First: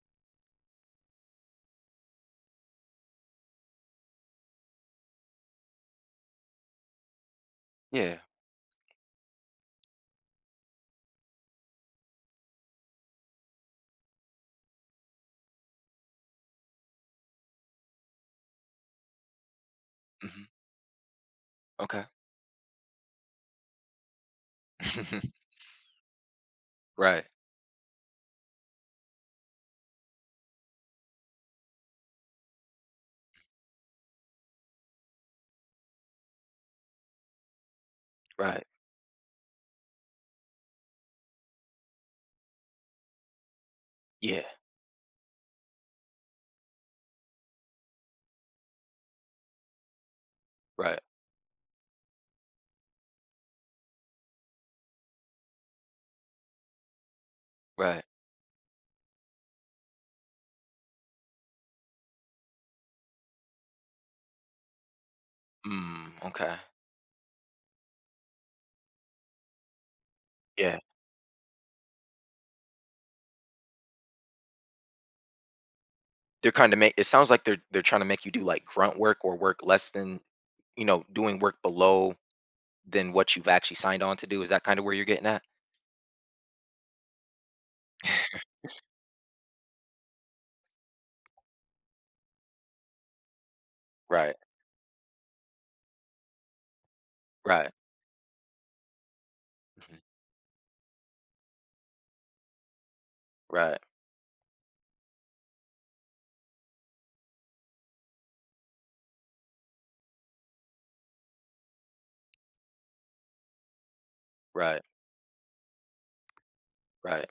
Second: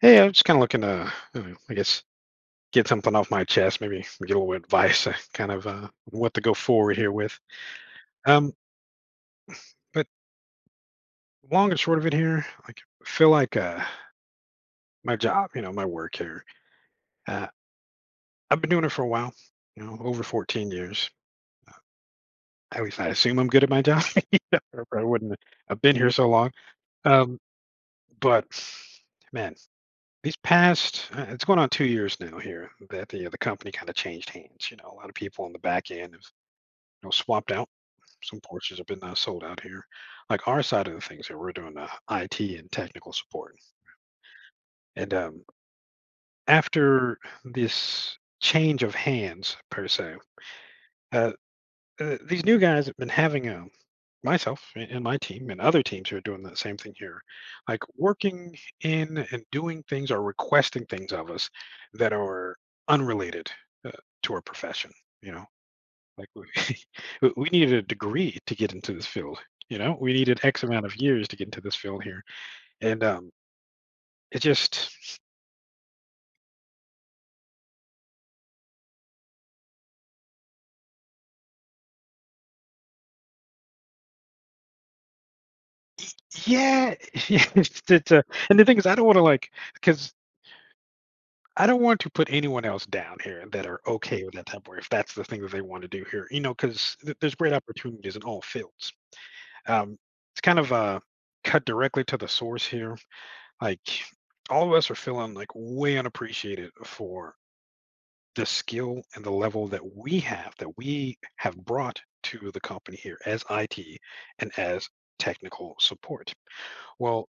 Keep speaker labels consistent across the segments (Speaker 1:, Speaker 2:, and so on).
Speaker 1: Hey, I'm just kind of looking to, you know, I guess, get something off my chest, maybe get a little advice, kind of what to go forward here with.
Speaker 2: Yeah.
Speaker 1: Um, but long and short of it here, like, I feel like my job, you know, my work here, uh, I've been doing it for a while, you know, over
Speaker 2: hmm
Speaker 1: 14 years.
Speaker 2: Okay.
Speaker 1: At least I assume I'm good at my job. Or I wouldn't have been here so long.
Speaker 2: right.
Speaker 1: Um, but man, these past, it's going on 2 years now here that the company kind of changed hands. You know, a lot of people on the back end have, swapped out some
Speaker 2: Right.
Speaker 1: porches have been sold out here. Like our side of the things here, we're doing IT and technical support.
Speaker 2: Yeah.
Speaker 1: And After this change of hands, per se,
Speaker 2: Right.
Speaker 1: uh, these new guys have been having myself and my team and other teams who are doing that same thing here, like
Speaker 2: Right.
Speaker 1: working in and doing things or requesting things of us that are unrelated, uh, to our profession. You know. Like
Speaker 2: Okay.
Speaker 1: we needed a degree to get into this field, you know? We needed X
Speaker 2: Yeah.
Speaker 1: amount of years to get into this field here. And, it just
Speaker 2: They're kind of make it sounds like they're trying to make you do like grunt work or work less than you know doing work below than what you've actually signed on to do. Is that kind of where you're getting at?
Speaker 1: Yeah. it's it's, uh and the thing is I don't wanna, like because I don't want to put anyone else down here that are okay with
Speaker 2: Right.
Speaker 1: that type of work if that's the thing that they wanna do here, you know, 'cause th there's great
Speaker 2: Right.
Speaker 1: opportunities in all fields. Um, it's kind of, cut directly to the source here.
Speaker 2: Right.
Speaker 1: Like, all of us are feeling, like, way unappreciated for the skill and the level that we have, brought to the company here as IT and
Speaker 2: Right.
Speaker 1: as technical support. Well,
Speaker 2: Right.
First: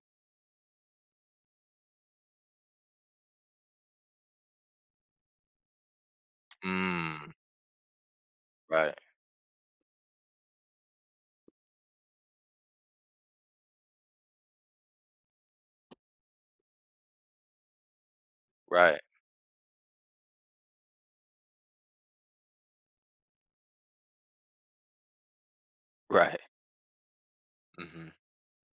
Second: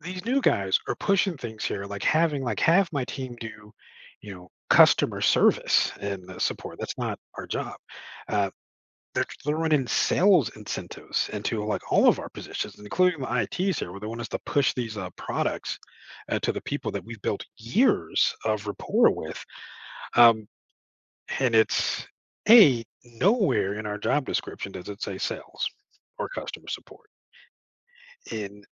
Speaker 1: these new guys are pushing things here, like having like have my team do, you know, customer service and support. That's not
Speaker 2: Mm,
Speaker 1: our job. Uh,
Speaker 2: right.
Speaker 1: they're running sales incentives into like all of our positions, including the ITs here, where they want us to push these products, to the people that we've built years of
Speaker 2: Right.
Speaker 1: rapport with. Um, and it's a nowhere in our job description does it say sales or
Speaker 2: Right.
Speaker 1: customer support.
Speaker 2: hmm
Speaker 1: In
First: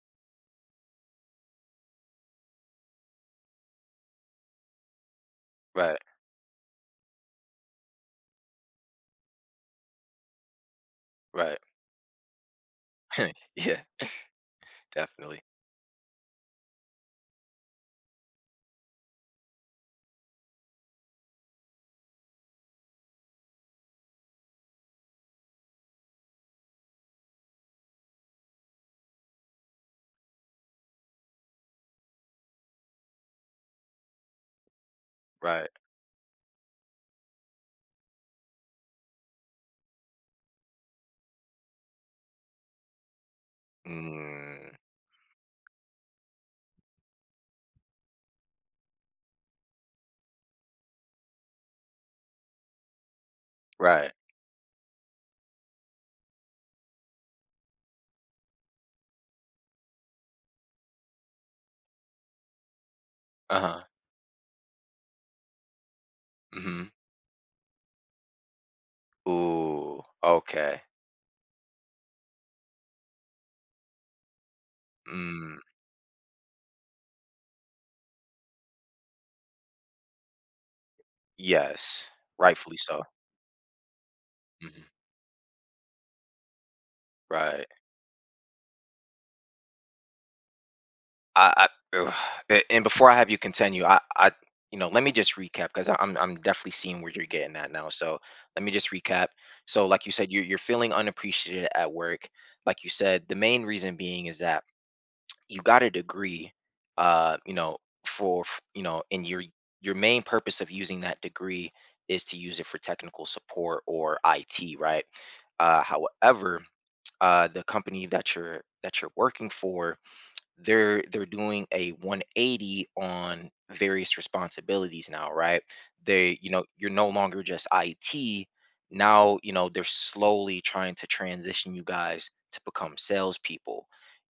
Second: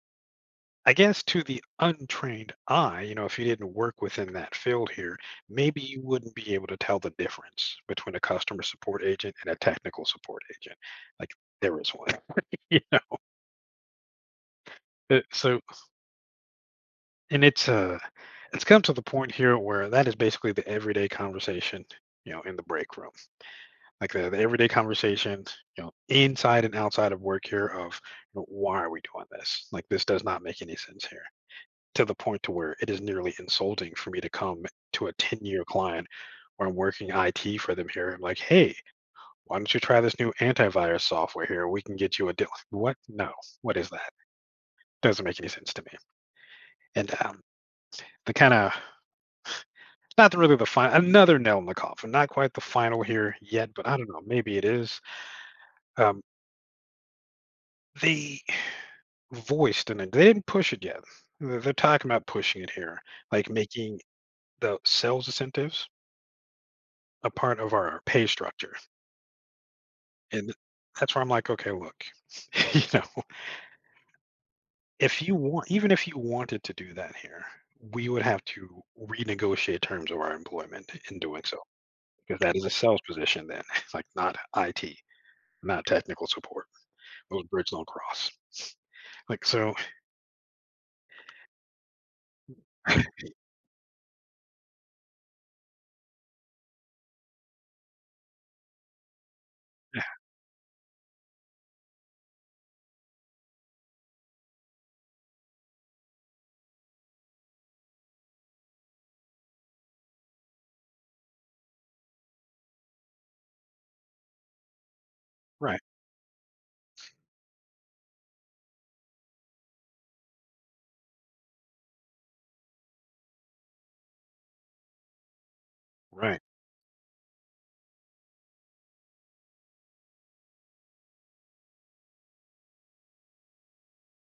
Speaker 1: I guess to the untrained eye, if you didn't work within that field here, maybe
Speaker 2: Right.
Speaker 1: you wouldn't be able to tell the difference between a customer support agent and a technical support agent. Like,
Speaker 2: Right.
Speaker 1: there is one. You
Speaker 2: Yeah.
Speaker 1: know?
Speaker 2: Definitely.
Speaker 1: So, and it's come to the point here where that is basically the everyday conversation, in the break room, like the everyday conversations, you know, inside and outside of work here of, why are we doing this? Like, this does not make any sense here. To the point to where it is nearly insulting for me to come to a 10-year
Speaker 2: Right.
Speaker 1: client where I'm working IT for them here. I'm like, hey, why don't you try this new antivirus software here? We can get you a deal. What? No. What is that?
Speaker 2: Mm,
Speaker 1: Doesn't make any sense to me. And The kind of, not really the final, another nail in the coffin. Not quite the final here yet, but I don't
Speaker 2: right.
Speaker 1: know. Maybe it is. Um, they voiced in it. They didn't push it yet. They're talking about pushing it here, like
Speaker 2: Uh huh.
Speaker 1: making the sales incentives
Speaker 2: hmm
Speaker 1: a part of our pay structure.
Speaker 2: Ooh.
Speaker 1: And
Speaker 2: Okay.
Speaker 1: that's where I'm like, okay, look, you know, if you
Speaker 2: Mm.
Speaker 1: want, even if you wanted to do that here, we would have to renegotiate terms of our employment in doing so,
Speaker 2: Yes,
Speaker 1: because that is a
Speaker 2: rightfully
Speaker 1: sales
Speaker 2: so.
Speaker 1: position then. It's like not
Speaker 2: Mhm.
Speaker 1: IT, not technical support. Those
Speaker 2: Right.
Speaker 1: bridges don't cross. Like, so,
Speaker 2: I, I ugh, and before I have you continue, you know, let me just recap because I'm definitely seeing where you're getting at now. So let me just recap. So
Speaker 1: yeah,
Speaker 2: like you said, you're feeling unappreciated at work. Like you said, the main reason being is that you got a degree, you know, you know, and your main purpose of using that degree is to use it for technical support or IT, right?
Speaker 1: right,
Speaker 2: However, the company that you're working for they're doing a 180 on various responsibilities now, right? They,
Speaker 1: right,
Speaker 2: you know, you're no longer just IT. Now, you know, they're slowly trying to transition you guys to become salespeople.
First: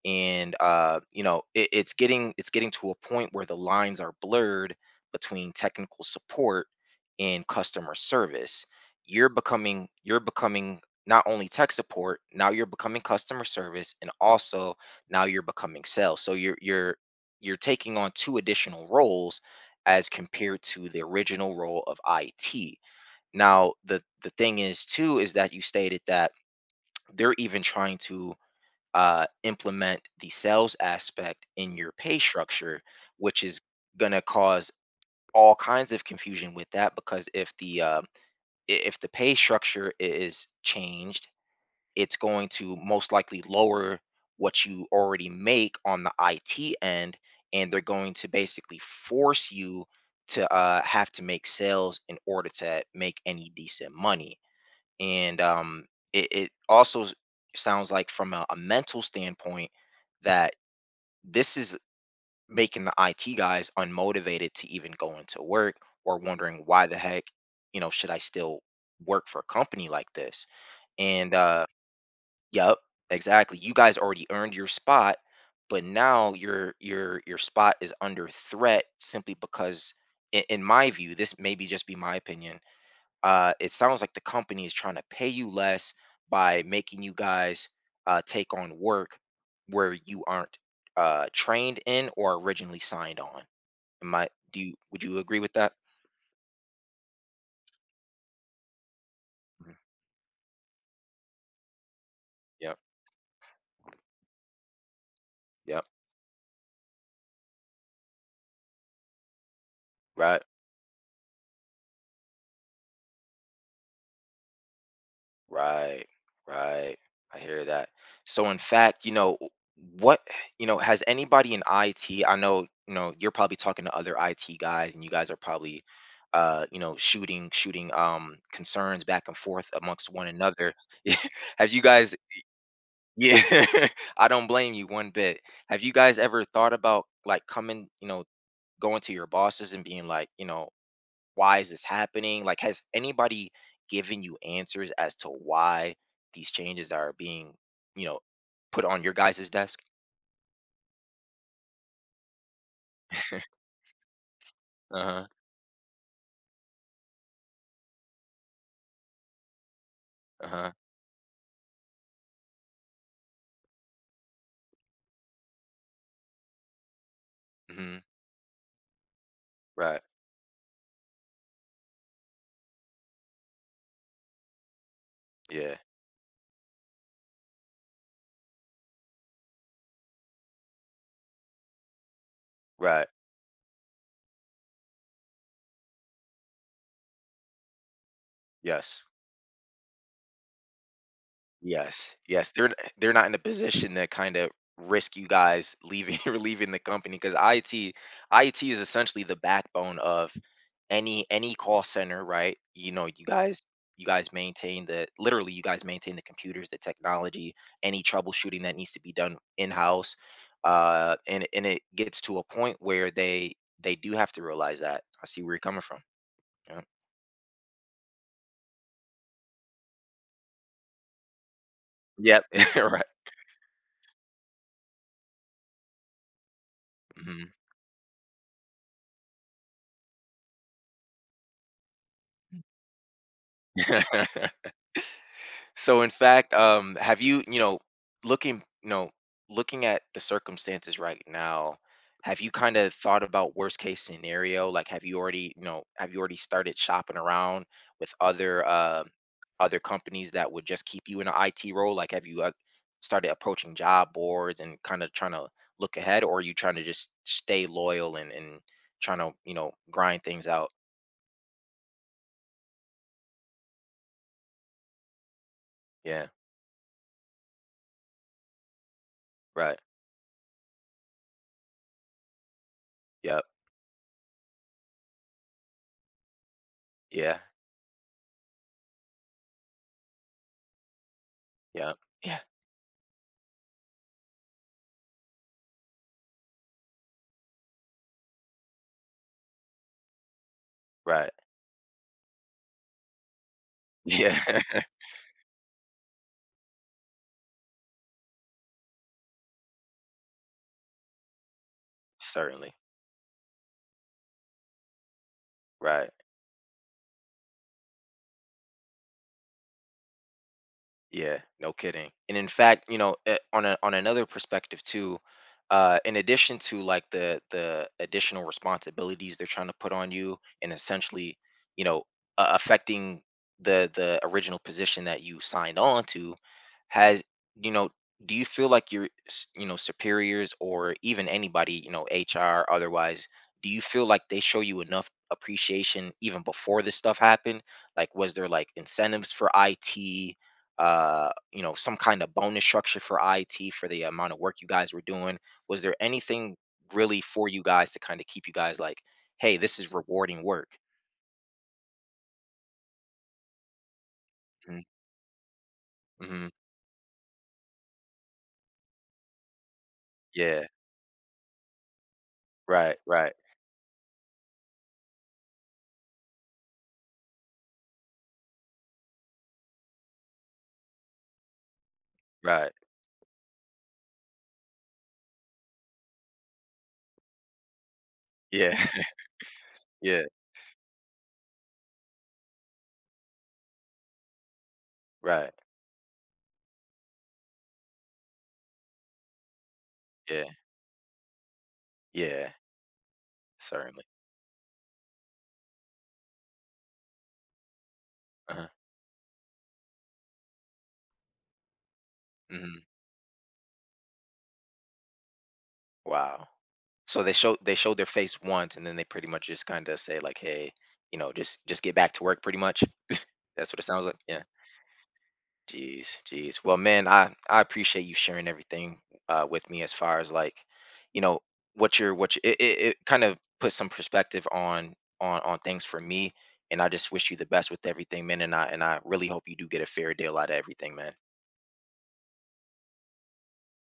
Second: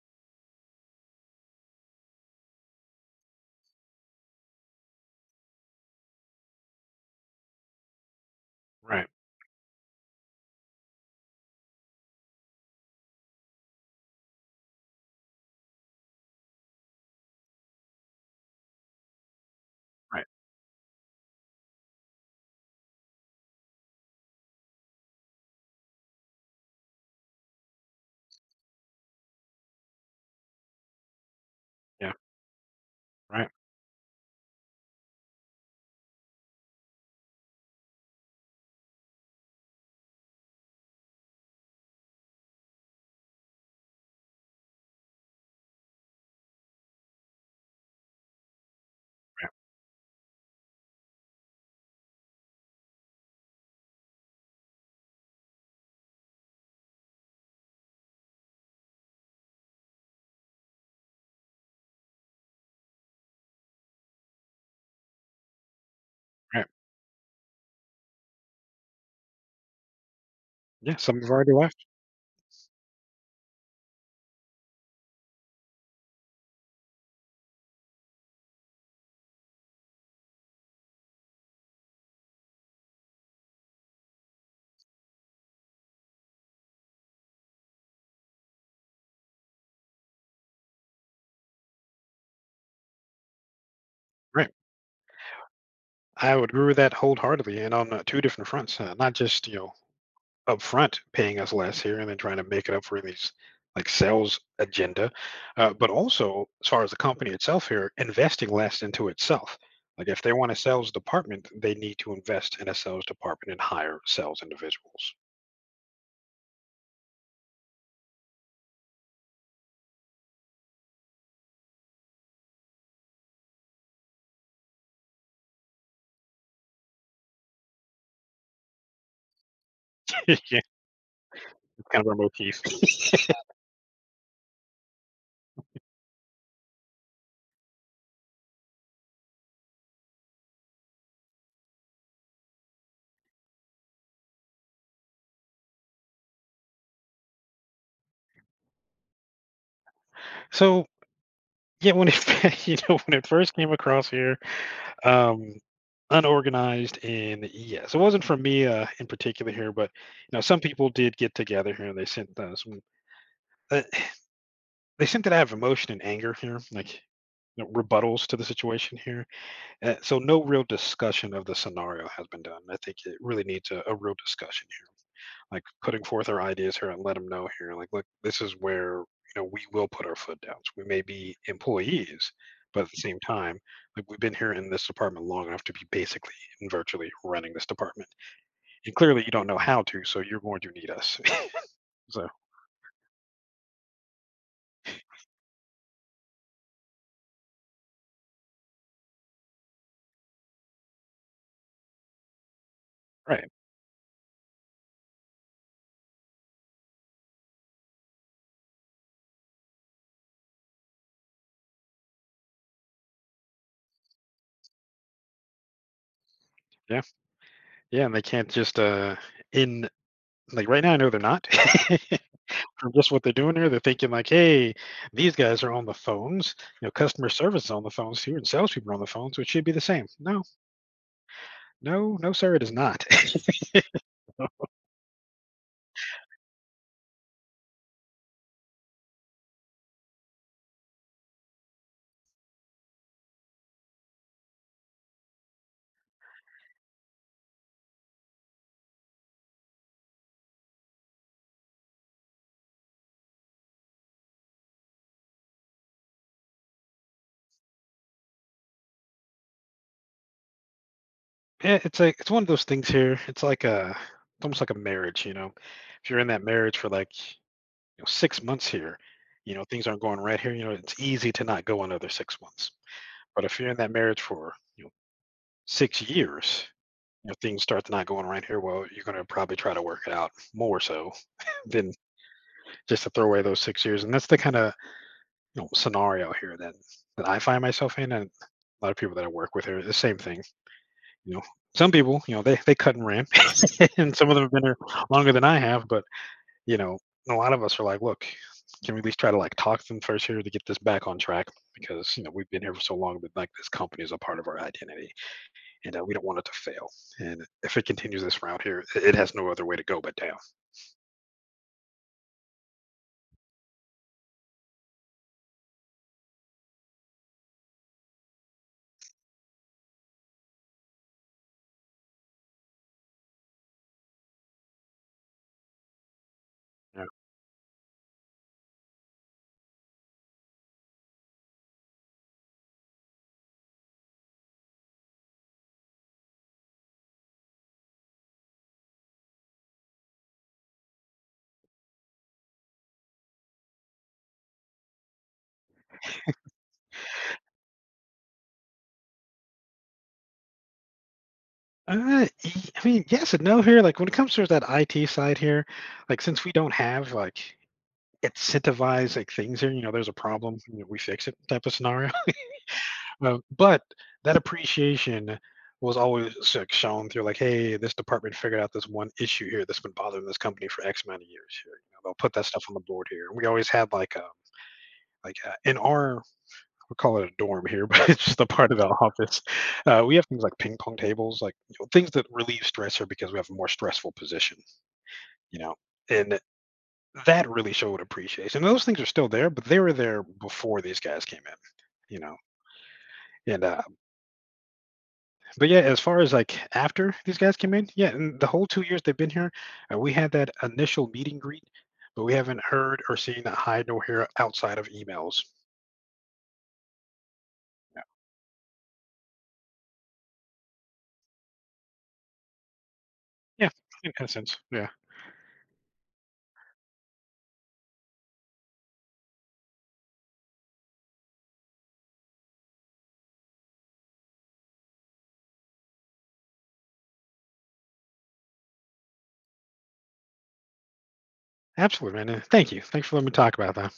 Speaker 2: And you know it's getting to a point where the lines are blurred between technical support and customer service.
Speaker 1: right,
Speaker 2: You're becoming, you're becoming not only tech support, now you're becoming customer service, and also now you're becoming sales. So you're you're taking on two additional roles as
Speaker 1: right.
Speaker 2: compared to the original role of IT. Now the thing is too is that you stated that they're even trying to implement the sales aspect in your
Speaker 1: Yeah,
Speaker 2: pay structure, which
Speaker 1: right,
Speaker 2: is going to cause all kinds of confusion with that because if the if the pay structure is changed, it's going to most likely lower what you already make on the IT end, and they're going to basically force you to have to make sales in order to make any decent money. And it, it also s- sounds like, from a mental standpoint, that this is making the IT guys unmotivated to even go into work or wondering
Speaker 1: right.
Speaker 2: why the heck, you know, should I still work for a company like this?
Speaker 1: Yeah, some have
Speaker 2: And
Speaker 1: already left.
Speaker 2: Yep. Exactly. You guys already earned your spot, but now your spot is under threat simply because in my view, this may be just be my opinion. It sounds like the company is trying to pay you less by making you guys take on work where you aren't trained in or originally signed on. Am I,
Speaker 1: Right.
Speaker 2: do you, would you agree with that?
Speaker 1: I would agree with that wholeheartedly, and on, two different fronts, not just,
Speaker 2: Mhm.
Speaker 1: up front paying us less here and then trying to make it
Speaker 2: Yep,
Speaker 1: up for these like sales agenda,
Speaker 2: yep,
Speaker 1: but also as far as the company itself here investing less into itself. Like, if they
Speaker 2: right.
Speaker 1: want a sales department, they need to invest in a sales department and hire sales individuals.
Speaker 2: Right, right. I hear that. So in fact, you know, what, you know, has anybody in IT, I know, you know, you're probably talking to other IT guys and you guys are probably you know, shooting concerns back and forth amongst one
Speaker 1: Yeah,
Speaker 2: another. Yeah, have you
Speaker 1: it's kind of our
Speaker 2: guys
Speaker 1: motif.
Speaker 2: yeah, I don't blame you one bit. Have you guys ever thought about like coming, you know, going to your bosses and being like, you know, why is this happening? Like, has anybody given you answers as to why these changes are being, you know, put on your guys' desk?
Speaker 1: So yeah, when it when it first came across here,
Speaker 2: Uh-huh.
Speaker 1: um unorganized. And yeah, so it wasn't from me, in particular here, but, some
Speaker 2: Uh-huh.
Speaker 1: people did get together here and they sent, some, uh, they sent that out of emotion and anger here, like,
Speaker 2: hmm
Speaker 1: rebuttals to the situation here.
Speaker 2: Right.
Speaker 1: So no real discussion of the scenario has been done. I think it really needs a real discussion, like
Speaker 2: Yeah.
Speaker 1: putting forth our ideas here and let them know here, like, look, this is where, we will put our foot down. So we may be employees, but at the
Speaker 2: Right.
Speaker 1: same time, like, we've been here in this department long enough to be basically and virtually running this department. And
Speaker 2: Yes.
Speaker 1: clearly you don't know how to, so you're going to need us.
Speaker 2: Yes,
Speaker 1: So
Speaker 2: yes, they're not in a position to kind of risk you guys leaving or leaving the company because IT is essentially the backbone of any call center, right? You know,
Speaker 1: right,
Speaker 2: you guys maintain the literally you guys maintain the computers, the technology, any troubleshooting that needs to be done in-house. And it gets to a point where they do have to realize that. I see where you're coming from. Yeah.
Speaker 1: yeah, yeah. And they can't just, in like right now, I know they're not.
Speaker 2: Yep.
Speaker 1: From
Speaker 2: right.
Speaker 1: just what they're doing here, they're thinking like, hey, these guys are on the phones, customer
Speaker 2: Mhm.
Speaker 1: service is on the phones here, and salespeople are on the phones, so it should be the same, no. No, no, sir, it is not.
Speaker 2: So in fact, have you, you know, looking at the circumstances right now, have you kind of thought about worst case scenario? Like, have you already, you know, have you already started shopping around with other, other companies that would just keep you in an IT role? Like, have you started approaching job boards and kind of trying to look ahead, or are you trying to just stay loyal and trying to, you know, grind things out?
Speaker 1: Yeah, it's one of those things here. It's it's almost like a marriage, you know. If you're in
Speaker 2: Yeah,
Speaker 1: that marriage for like, 6 months here, you know
Speaker 2: right.
Speaker 1: things aren't going right here. You know, it's easy to not go another 6 months.
Speaker 2: Yep.
Speaker 1: But if you're in that marriage for, 6 years, you know
Speaker 2: Yeah.
Speaker 1: things start to not going right here. Well, you're going to probably try to work it out more so
Speaker 2: Yeah.
Speaker 1: than
Speaker 2: Yeah.
Speaker 1: just to throw away those 6 years. And that's the kind of, scenario here that I find myself in, and a lot of people that I work with are the same thing.
Speaker 2: Right.
Speaker 1: You know, some people, you know, they cut and ran, and some of them have
Speaker 2: Yeah.
Speaker 1: been here longer than I have. But, you know, a lot of us are like, look, can we at least try to like talk to them first here to get this back on track? Because you know we've been
Speaker 2: Certainly.
Speaker 1: here for so long, but like this company is a part of our identity, and,
Speaker 2: Right.
Speaker 1: we don't want it to fail. And if it continues this route here, it has no other way to go but down.
Speaker 2: Yeah, no kidding. And in fact, you know, on a, on another perspective too, in addition to like the additional responsibilities they're trying to put on you, and essentially, you know, affecting the original position that you signed on to,
Speaker 1: Yeah.
Speaker 2: has you know, do you feel like you know superiors or even anybody you know HR otherwise, do you feel like they show you enough appreciation even before this stuff happened? Like, was there like incentives for IT? You know, some kind of bonus structure for IT for the amount of work you guys were doing? Was there anything really for you guys to kind of keep you guys like, hey, this is rewarding work?
Speaker 1: I mean, yes and no here. Like when it comes to that
Speaker 2: hmm
Speaker 1: IT side here, like, since
Speaker 2: hmm
Speaker 1: we don't have like incentivize like things here, you know, there's a problem,
Speaker 2: Yeah.
Speaker 1: you know, we fix it, type of scenario.
Speaker 2: Right. Right.
Speaker 1: Well, but that appreciation was always like shown through, like, hey, this department figured out this one issue here that's been bothering this company for X amount of years here. You know, they'll put that stuff
Speaker 2: Right.
Speaker 1: on the board here. And we always had like a, in our, we call it a dorm here, but it's just a part
Speaker 2: Yeah.
Speaker 1: of the office. We
Speaker 2: yeah.
Speaker 1: have things like ping pong tables, like, you know, things that relieve stress here because we have a more stressful position,
Speaker 2: Right.
Speaker 1: you know. And that really showed appreciation. And those things are still there, but they were there
Speaker 2: Yeah.
Speaker 1: before these guys came in, you know.
Speaker 2: Yeah.
Speaker 1: And
Speaker 2: Certainly.
Speaker 1: but yeah, as far as like after these guys came in, yeah, and the whole
Speaker 2: Uh-huh.
Speaker 1: 2 years they've been here, we had that initial meet and greet, but we haven't
Speaker 2: hmm
Speaker 1: heard or seen that hide nor hair outside of emails.
Speaker 2: Wow. So they showed their face once, and then they pretty much just kind of say like, hey, you know, just get back to work. Pretty much.
Speaker 1: Yeah,
Speaker 2: That's what it sounds
Speaker 1: in
Speaker 2: like. Yeah.
Speaker 1: essence, yeah,
Speaker 2: Jeez, jeez. Well, man, I appreciate you sharing everything with me as far as like, you know, what you're what you, it kind of puts some perspective on things for me, and I just wish you the best with everything, man. And I really hope you do get a fair deal out of everything, man.
Speaker 1: absolutely, man. Thank you. Thanks for letting me talk about that.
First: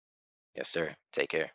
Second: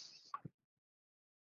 Speaker 2: Yes, sir. Take care.